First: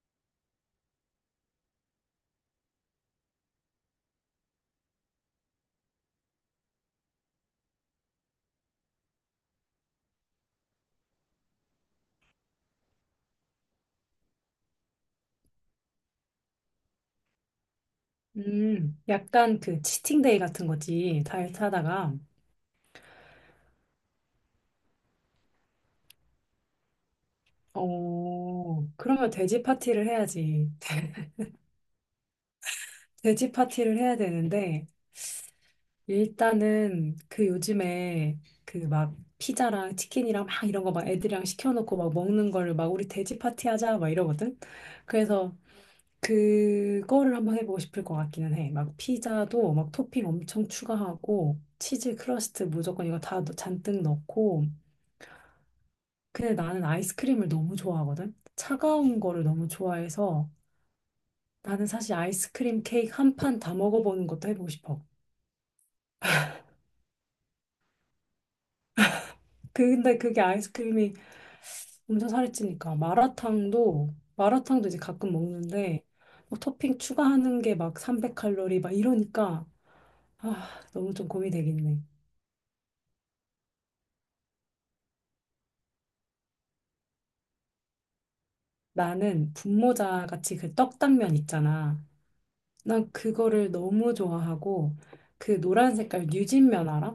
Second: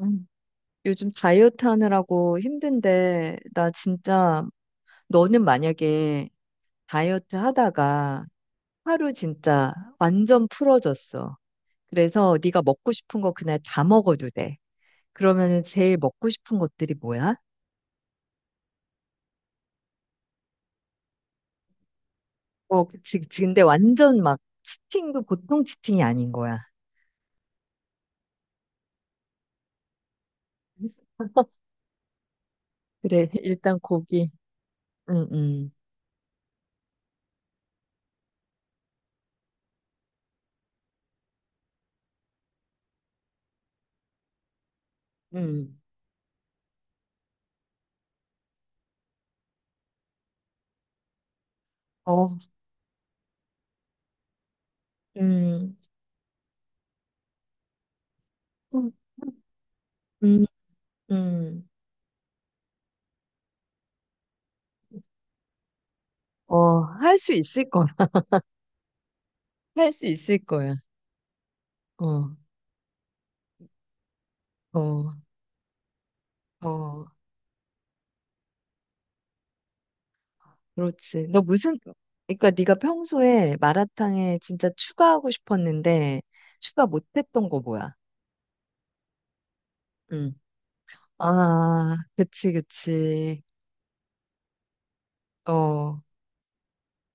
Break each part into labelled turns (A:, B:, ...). A: 음. 요즘 다이어트 하느라고 힘든데, 나 진짜, 너는 만약에 다이어트 하다가 하루 진짜 완전 풀어졌어. 그래서 네가 먹고 싶은 거 그날 다 먹어도 돼. 그러면은 제일 먹고 싶은 것들이 뭐야?
B: 약간 그 치팅데이 같은 거지. 다이어트 하다가
A: 근데 완전 막 치팅도 보통 치팅이 아닌 거야.
B: 그러면 돼지 파티를 해야지.
A: 그래,
B: 돼지
A: 일단
B: 파티를 해야
A: 고기.
B: 되는데,
A: 음, 음,
B: 일단은 그 요즘에 그 막 피자랑 치킨이랑 막 이런 거 막 애들이랑 시켜놓고 막 먹는 거를 막 우리 돼지 파티 하자 막 이러거든. 그래서
A: 음.
B: 그거를 한번 해보고 싶을 것 같기는 해. 막 피자도 막 토핑 엄청 추가하고, 치즈
A: 어,
B: 크러스트 무조건 이거 다 잔뜩 넣고,
A: 음,
B: 근데 나는 아이스크림을 너무 좋아하거든? 차가운 거를 너무
A: 음,
B: 좋아해서
A: 음.
B: 나는 사실 아이스크림 케이크 1판 다 먹어보는 것도 해보고 싶어.
A: 어, 할 수 있을 거야.
B: 그,
A: 할 수
B: 근데
A: 있을
B: 그게
A: 거야.
B: 아이스크림이 엄청
A: 어,
B: 살이 찌니까 마라탕도 이제
A: 어,
B: 가끔 먹는데 뭐 토핑
A: 어,
B: 추가하는 게 막 300칼로리 막 이러니까 아, 너무 좀
A: 그렇지.
B: 고민되겠네.
A: 그러니까 네가 평소에 마라탕에 진짜 추가하고 싶었는데 추가 못했던 거 뭐야?
B: 나는 분모자
A: 응.
B: 같이 그 떡당면
A: 아,
B: 있잖아.
A: 그치,
B: 난
A: 그치.
B: 그거를 너무 좋아하고
A: 어,
B: 그 노란
A: 어,
B: 색깔 뉴진면 알아?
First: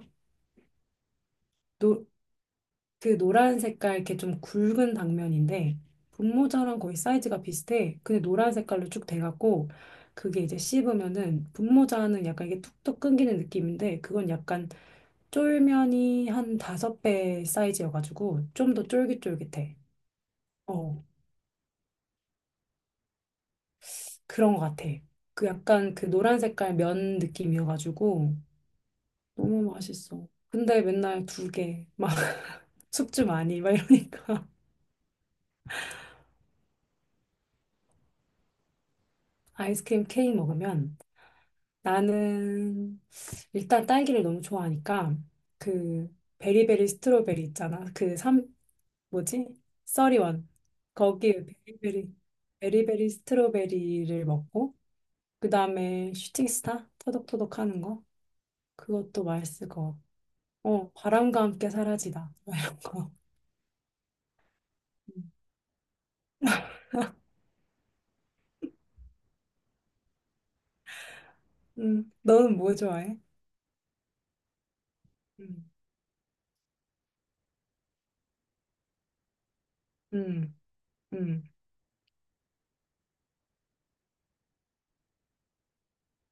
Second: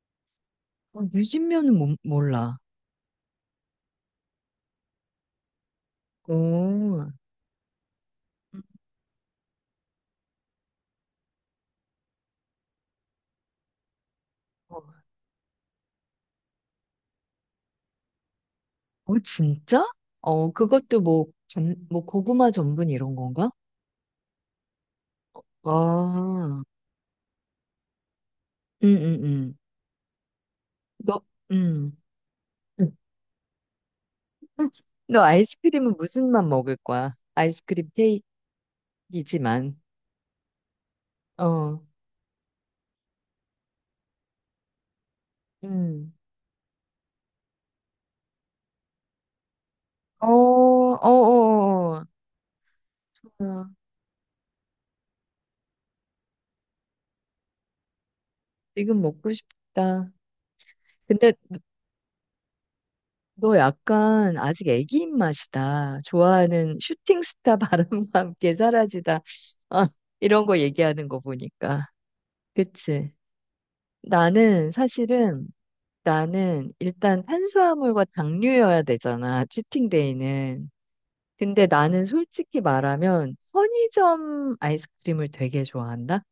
A: 유진면은
B: 노,
A: 몰라.
B: 그 노란 색깔 이렇게 좀 굵은 당면인데 분모자랑 거의
A: 어,
B: 사이즈가 비슷해. 근데 노란 색깔로 쭉 돼갖고 그게 이제 씹으면은 분모자는 약간 이게 툭툭 끊기는 느낌인데 그건 약간
A: 어,
B: 쫄면이 한 5배 사이즈여가지고 좀 더
A: 어,
B: 쫄깃쫄깃해.
A: 진짜? 어, 그것도
B: 어,
A: 뭐, 뭐 고구마 전분 이런 건가?
B: 그런 것 같아. 그 약간 그 노란
A: 아,
B: 색깔 면 느낌이어가지고
A: 응, 응, 응.
B: 너무 맛있어. 근데
A: 너,
B: 맨날 2개,
A: 응.
B: 막 숙주 많이, 막 이러니까
A: 너 아이스크림은 무슨 맛 먹을 거야? 아이스크림 케이크? 이지만,
B: 아이스크림 케이크 먹으면
A: 어,
B: 나는 일단 딸기를 너무 좋아하니까
A: 음,
B: 그 베리베리 스트로베리 있잖아. 뭐지?
A: 어,
B: 써리원.
A: 어,
B: 거기에
A: 어,
B: 베리베리
A: 어, 어.
B: 스트로베리를 먹고 그다음에 슈팅스타 터덕터덕 하는 거.
A: 지금
B: 그것도
A: 먹고
B: 맛있을 것 같고.
A: 싶다. 근데
B: 바람과 함께 사라지다. 막 이런 거.
A: 너 약간 아직 애기
B: 음,
A: 입맛이다. 좋아하는 슈팅스타 바람과 함께 사라지다. 아, 이런 거 얘기하는 거 보니까.
B: 너는 뭐
A: 그치?
B: 좋아해?
A: 나는 사실은
B: 음,
A: 나는 일단 탄수화물과 당류여야 되잖아.
B: 음,
A: 치팅데이는.
B: 음.
A: 근데 나는 솔직히 말하면 편의점 아이스크림을 되게 좋아한다.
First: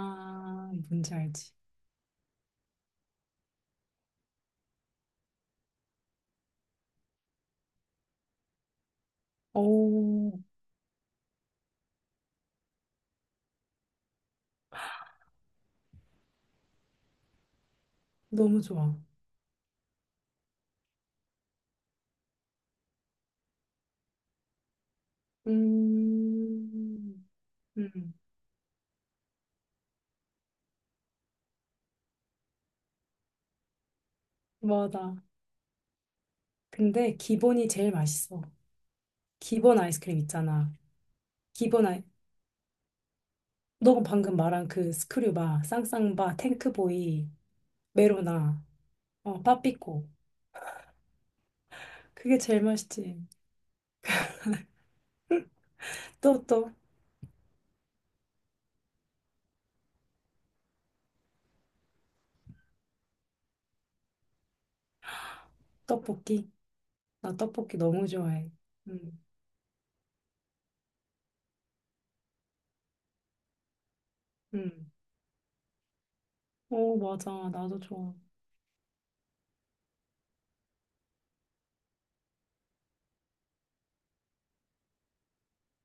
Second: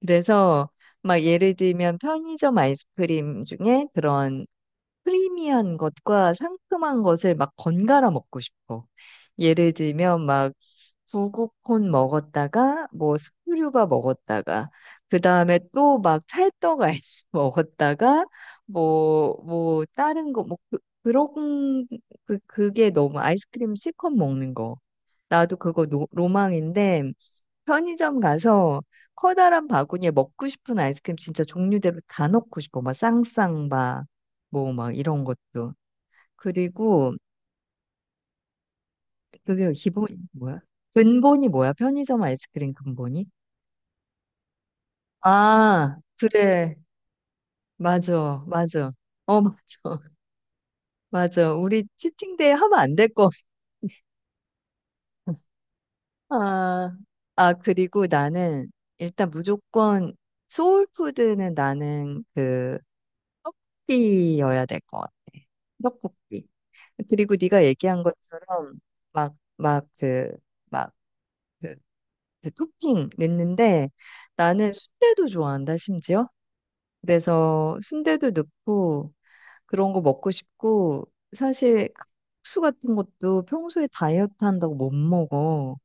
A: 그래서
B: 뭔지
A: 막
B: 알지.
A: 예를 들면 편의점 아이스크림 중에 그런 크리미한 것과 상큼한 것을 막 번갈아 먹고 싶어. 예를 들면
B: 오,
A: 막 구구콘 먹었다가 뭐 스크류바 먹었다가 그 다음에 또 막 찰떡 아이스 먹었다가
B: 너무 좋아.
A: 뭐 다른 거 뭐 그런 그 그게 너무 아이스크림 실컷 먹는 거. 나도 그거 로망인데
B: 음, 음,
A: 편의점 가서 커다란 바구니에 먹고 싶은 아이스크림 진짜 종류대로 다 넣고 싶어. 막 쌍쌍바, 뭐 막
B: 맞아.
A: 이런 것도. 그리고
B: 근데 기본이 제일 맛있어.
A: 그게
B: 기본
A: 기본이
B: 아이스크림
A: 뭐야?
B: 있잖아.
A: 근본이 뭐야?
B: 기본 아이,
A: 편의점 아이스크림 근본이?
B: 너가 방금 말한 그 스크류바,
A: 아,
B: 쌍쌍바,
A: 그래.
B: 탱크보이,
A: 맞아,
B: 메로나,
A: 맞아. 어, 맞아.
B: 빠삐꼬.
A: 맞아. 우리
B: 그게
A: 치팅데이
B: 제일
A: 하면 안 될
B: 맛있지.
A: 거.
B: 또,
A: 아, 아, 그리고 나는 일단 무조건 소울푸드는 나는 그 떡볶이여야 될 것 같아. 떡볶이.
B: 떡볶이.
A: 그리고
B: 나
A: 네가
B: 떡볶이
A: 얘기한
B: 너무 좋아해.
A: 것처럼
B: 음,
A: 막 그막그 그 토핑 넣는데 나는
B: 음.
A: 순대도 좋아한다 심지어.
B: 어, 맞아.
A: 그래서
B: 나도 좋아.
A: 순대도 넣고 그런 거 먹고 싶고 사실 그 국수 같은 것도 평소에 다이어트 한다고 못 먹어.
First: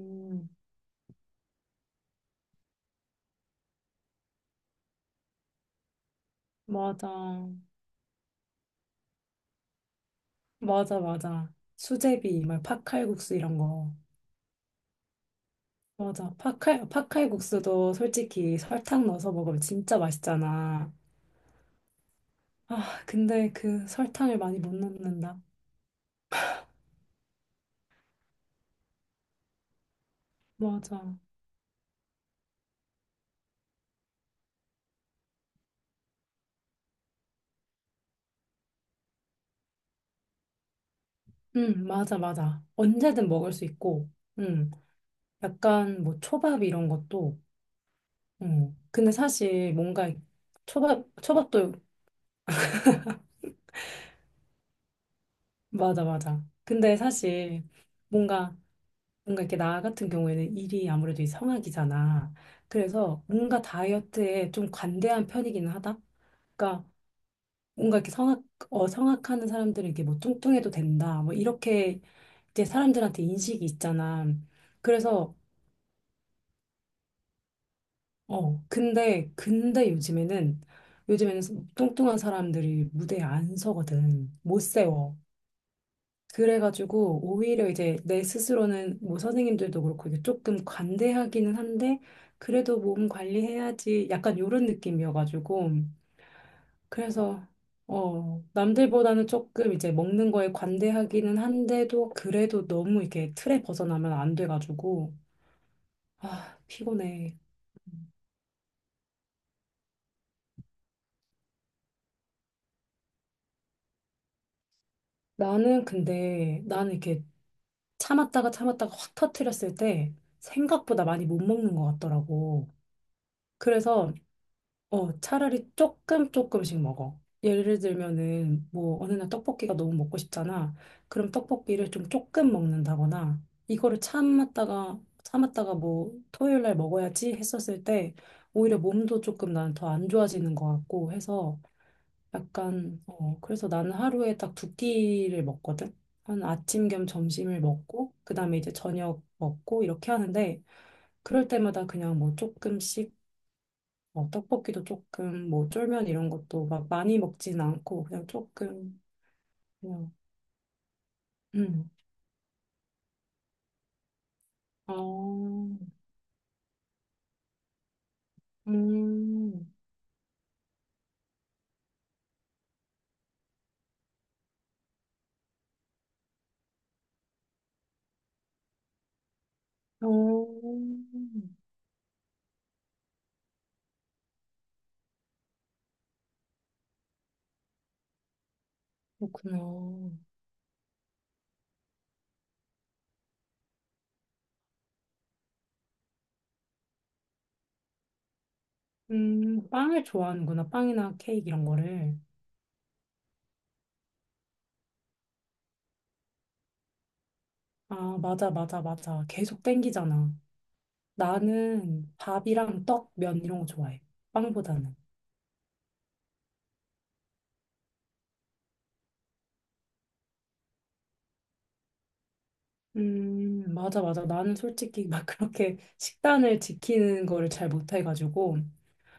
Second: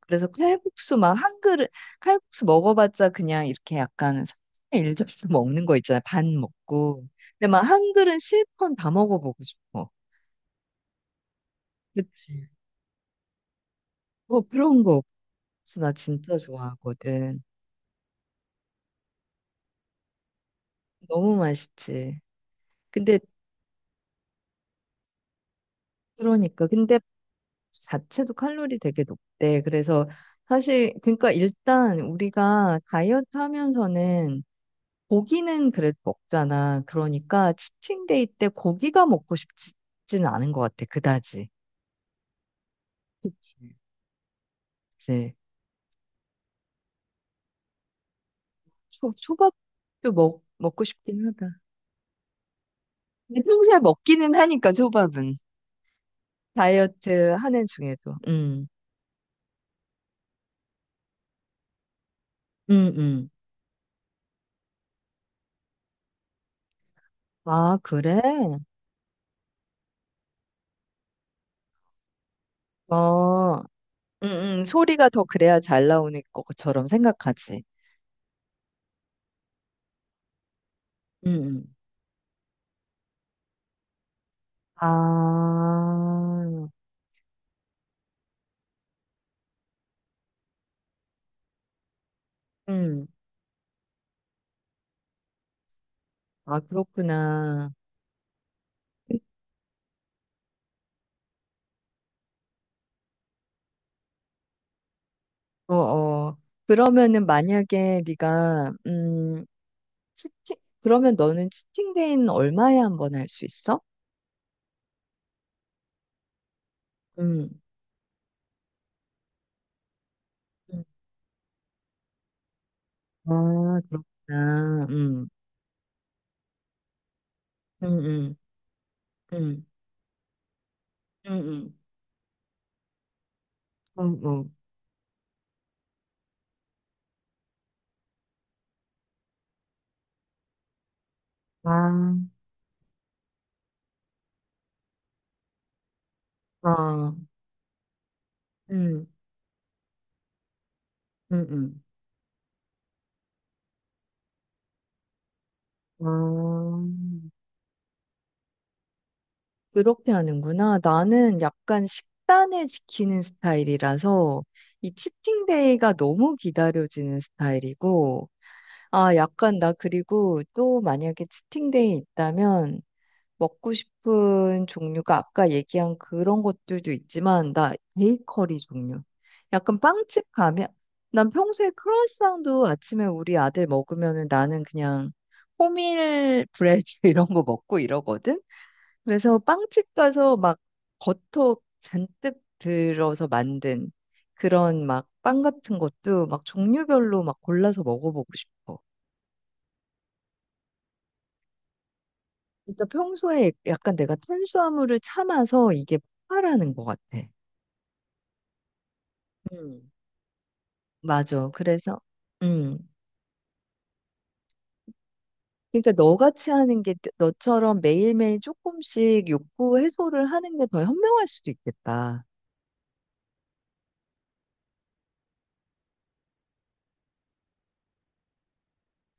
A: 그래서 칼국수 막 한 그릇 칼국수 먹어봤자 그냥 이렇게 약간 3분의 1 접수 먹는 거 있잖아. 반 먹고.
B: 맞아.
A: 근데 막 한 그릇 실컷 다 먹어보고 싶어.
B: 맞아, 맞아. 수제비,
A: 그치?
B: 막 팥칼국수 이런 거.
A: 뭐 그런 거 없어. 나
B: 맞아.
A: 진짜
B: 팥칼
A: 좋아하거든.
B: 국수도 솔직히 설탕 넣어서 먹으면 진짜 맛있잖아.
A: 너무 맛있지.
B: 아,
A: 근데
B: 근데 그 설탕을 많이 못 넣는다.
A: 그러니까 근데 자체도 칼로리 되게 높대. 그래서 사실
B: 맞아.
A: 그러니까 일단 우리가 다이어트 하면서는 고기는 그래도 먹잖아. 그러니까 치팅데이 때 고기가 먹고 싶지는 않은 것 같아. 그다지.
B: 응, 맞아, 맞아. 언제든 먹을
A: 그치.
B: 수 있고, 응.
A: 이제
B: 약간 뭐 초밥 이런 것도, 응. 근데
A: 초,
B: 사실 뭔가
A: 초밥도 먹고
B: 초밥,
A: 싶긴 하다.
B: 초밥도,
A: 근데 평소에 먹기는 하니까 초밥은
B: 맞아, 맞아. 근데
A: 다이어트
B: 사실
A: 하는 중에도.
B: 뭔가, 뭔가 이렇게 나 같은 경우에는 일이 아무래도 이 성악이잖아.
A: 음,
B: 그래서
A: 음.
B: 뭔가 다이어트에 좀 관대한 편이기는 하다. 그러니까
A: 아,
B: 뭔가 이렇게
A: 그래?
B: 성악하는 사람들은 이게 뭐 뚱뚱해도 된다. 뭐 이렇게 이제 사람들한테
A: 어,
B: 인식이
A: 음,
B: 있잖아.
A: 소리가 더
B: 그래서,
A: 그래야 잘 나오는 것처럼 생각하지.
B: 근데 요즘에는,
A: 음,
B: 요즘에는
A: 음.
B: 뚱뚱한 사람들이 무대에 안 서거든. 못
A: 아,
B: 세워. 그래가지고 오히려 이제 내 스스로는 뭐 선생님들도 그렇고 이게 조금 관대하기는 한데, 그래도
A: 음.
B: 몸 관리해야지. 약간 요런 느낌이어가지고.
A: 아,
B: 그래서
A: 그렇구나.
B: 남들보다는 조금 이제 먹는 거에 관대하기는 한데도 그래도 너무 이렇게 틀에 벗어나면 안 돼가지고
A: 어, 어.
B: 아,
A: 그러면은
B: 피곤해.
A: 만약에 네가 치팅 그러면 너는 치팅데이는 얼마에 한번 할 수 있어?
B: 나는 근데 나는 이렇게
A: 음.
B: 참았다가 참았다가 확 터트렸을 때
A: 음.
B: 생각보다 많이 못 먹는 것 같더라고.
A: 아,
B: 그래서
A: 그렇구나. 음.
B: 차라리 조금 조금씩 먹어. 예를
A: 음, 음.
B: 들면은 뭐 어느 날
A: 음.
B: 떡볶이가 너무 먹고 싶잖아.
A: 음,
B: 그럼
A: 음.
B: 떡볶이를 좀 조금 먹는다거나 이거를
A: 음, 음.
B: 참았다가 참았다가 뭐 토요일 날 먹어야지 했었을 때 오히려 몸도 조금 나는 더 안 좋아지는 것 같고 해서
A: 아.
B: 약간 그래서 나는 하루에 딱 두 끼를 먹거든. 한 아침 겸
A: 아.
B: 점심을 먹고 그다음에 이제
A: 음.
B: 저녁 먹고 이렇게 하는데
A: 음,
B: 그럴
A: 음.
B: 때마다 그냥 뭐 조금씩 떡볶이도 조금 뭐 쫄면
A: 아.
B: 이런 것도 막 많이 먹진 않고 그냥 조금 그냥
A: 그렇게 하는구나. 나는 약간
B: 음.
A: 식단을 지키는 스타일이라서 이
B: 어,
A: 치팅데이가 너무 기다려지는 스타일이고 아, 약간
B: 음.
A: 나 그리고 또 만약에 치팅데이 있다면 먹고 싶은 종류가 아까 얘기한 그런 것들도 있지만 나 베이커리 종류. 약간 빵집
B: 어,
A: 가면 난 평소에 크루아상도 아침에 우리 아들 먹으면은 나는 그냥 호밀 브레드 이런 거 먹고 이러거든. 그래서 빵집
B: 그렇구나.
A: 가서 막 버터 잔뜩 들어서 만든 그런 막 빵 같은 것도 막 종류별로 막 골라서 먹어보고 싶어.
B: 빵을 좋아하는구나. 빵이나 케이크 이런 거를.
A: 일단 평소에 약간 내가 탄수화물을 참아서 이게 폭발하는 것 같아.
B: 아, 맞아, 맞아, 맞아. 계속
A: 음.
B: 땡기잖아.
A: 맞아. 그래서,
B: 나는
A: 음.
B: 밥이랑 떡, 면 이런 거 좋아해. 빵보다는.
A: 그러니까 너같이 하는 게 너처럼 매일매일 조금씩 욕구 해소를 하는 게 더 현명할 수도 있겠다.
B: 맞아, 맞아. 나는 솔직히 막 그렇게 식단을 지키는 거를 잘 못해가지고.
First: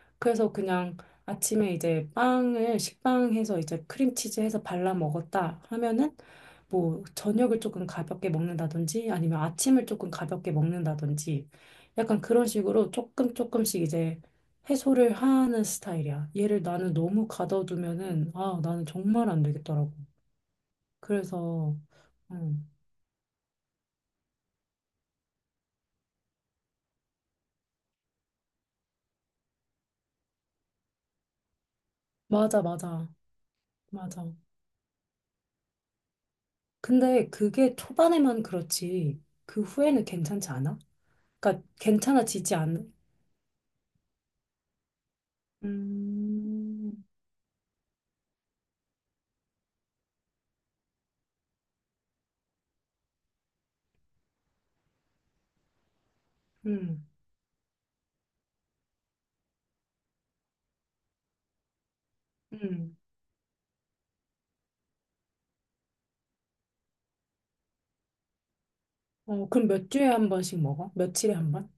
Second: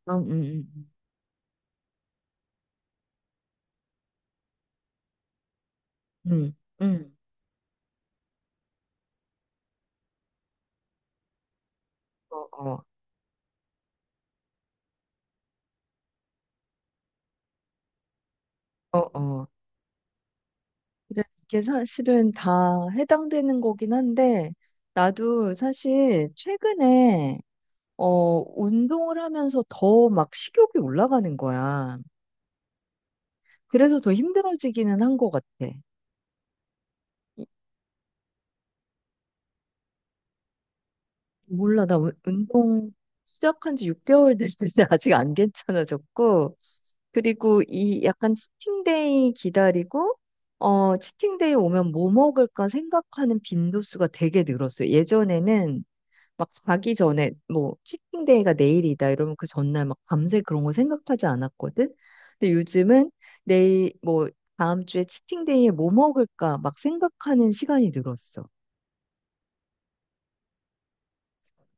A: 음,
B: 그래서
A: 음,
B: 그냥 아침에 이제 빵을 식빵해서 이제 크림치즈 해서 발라 먹었다 하면은
A: 음, 음,
B: 뭐
A: 음.
B: 저녁을 조금 가볍게 먹는다든지 아니면 아침을 조금 가볍게 먹는다든지 약간 그런
A: 어, 어,
B: 식으로 조금 조금씩 이제 해소를 하는 스타일이야. 얘를 나는 너무 가둬두면은 아, 나는
A: 어,
B: 정말 안
A: 어.
B: 되겠더라고.
A: 그래, 이게
B: 그래서
A: 사실은
B: 음,
A: 다 해당되는 거긴 한데, 나도 사실 최근에, 운동을 하면서 더 막 식욕이 올라가는 거야.
B: 맞아, 맞아,
A: 그래서 더
B: 맞아.
A: 힘들어지기는 한 것 같아.
B: 근데
A: 이-
B: 그게 초반에만 그렇지 그 후에는 괜찮지 않아? 그러니까
A: 몰라, 나
B: 괜찮아지지
A: 운동
B: 않아?
A: 시작한 지 6개월 됐는데 아직 안 괜찮아졌고,
B: 음,
A: 그리고 이 약간 치팅데이 기다리고, 어, 치팅데이 오면 뭐 먹을까 생각하는 빈도수가 되게 늘었어요. 예전에는 막 자기
B: 음,
A: 전에 뭐 치팅데이가 내일이다 이러면 그 전날 막 밤새 그런 거 생각하지 않았거든. 근데
B: 음.
A: 요즘은 내일 뭐 다음 주에 치팅데이에 뭐 먹을까 막 생각하는 시간이 늘었어.
B: 어, 그럼 몇 주에 1번씩 먹어? 며칠에 1번?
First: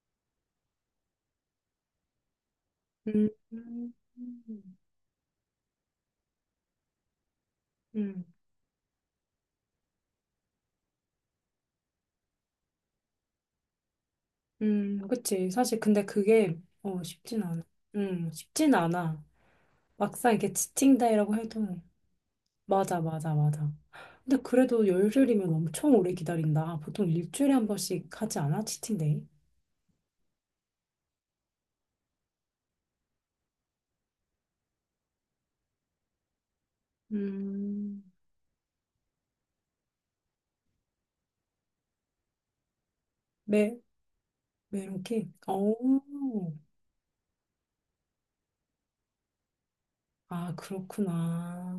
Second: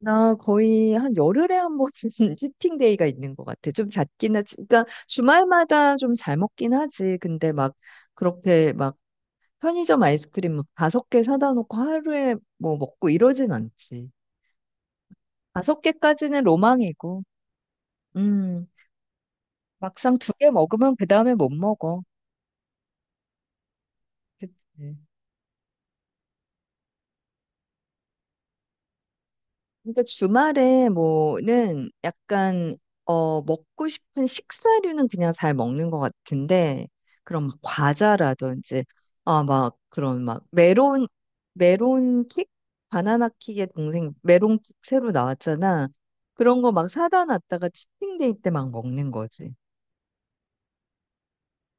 A: 나 거의 한 열흘에 한 번 치팅 데이가
B: 음,
A: 있는 것 같아. 좀
B: 음,
A: 잦긴 하지. 그러니까 주말마다 좀 잘 먹긴 하지. 근데 막
B: 음,
A: 그렇게 막 편의점 아이스크림 막 5개 사다 놓고 하루에 뭐 먹고 이러진 않지.
B: 그치. 사실
A: 다섯
B: 근데
A: 개까지는
B: 그게,
A: 로망이고,
B: 쉽진 않아.
A: 음,
B: 쉽진 않아.
A: 막상 두
B: 막상
A: 개
B: 이렇게
A: 먹으면 그 다음에
B: 지친다이라고
A: 못
B: 해도.
A: 먹어.
B: 맞아, 맞아, 맞아. 근데 그래도
A: 그치.
B: 열흘이면 엄청 오래 기다린다. 보통 일주일에 1번씩 하지 않아? 치팅데이?
A: 그러니까 주말에 뭐는 약간 먹고 싶은 식사류는 그냥 잘 먹는 것 같은데 그런 막
B: 음,
A: 과자라든지 아 막 그런 막 메론 킥 바나나 킥의
B: 매,
A: 동생 메론 킥
B: 매
A: 새로
B: 이렇게? 어,
A: 나왔잖아. 그런 거 막 사다 놨다가 치팅데이 때 막 먹는 거지.
B: 아, 그렇구나.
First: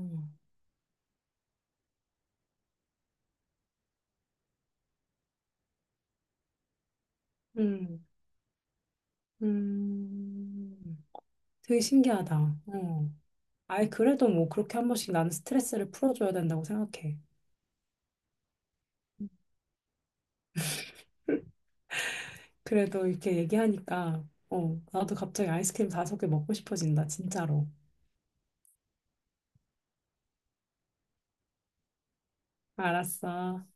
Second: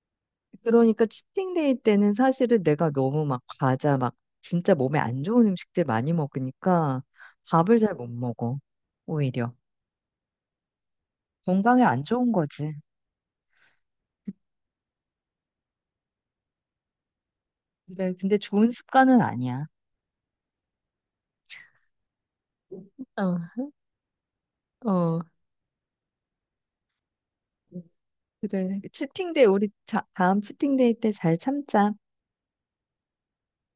A: 그러니까 치팅데이 때는 사실은 내가 너무 막 과자 막 진짜 몸에 안 좋은 음식들 많이 먹으니까 밥을 잘
B: 음.
A: 못 먹어, 오히려
B: 음, 되게
A: 건강에 안 좋은
B: 신기하다.
A: 거지.
B: 어. 아이, 그래도 뭐 그렇게 1번씩 나는 스트레스를 풀어줘야 된다고 생각해.
A: 그래, 근데 좋은 습관은 아니야.
B: 그래도 이렇게
A: 어,
B: 얘기하니까, 나도
A: 어,
B: 갑자기 아이스크림 5개 먹고 싶어진다, 진짜로.
A: 그래. 치팅데이, 우리 다음 치팅데이 때 잘 참자.
B: 알았어.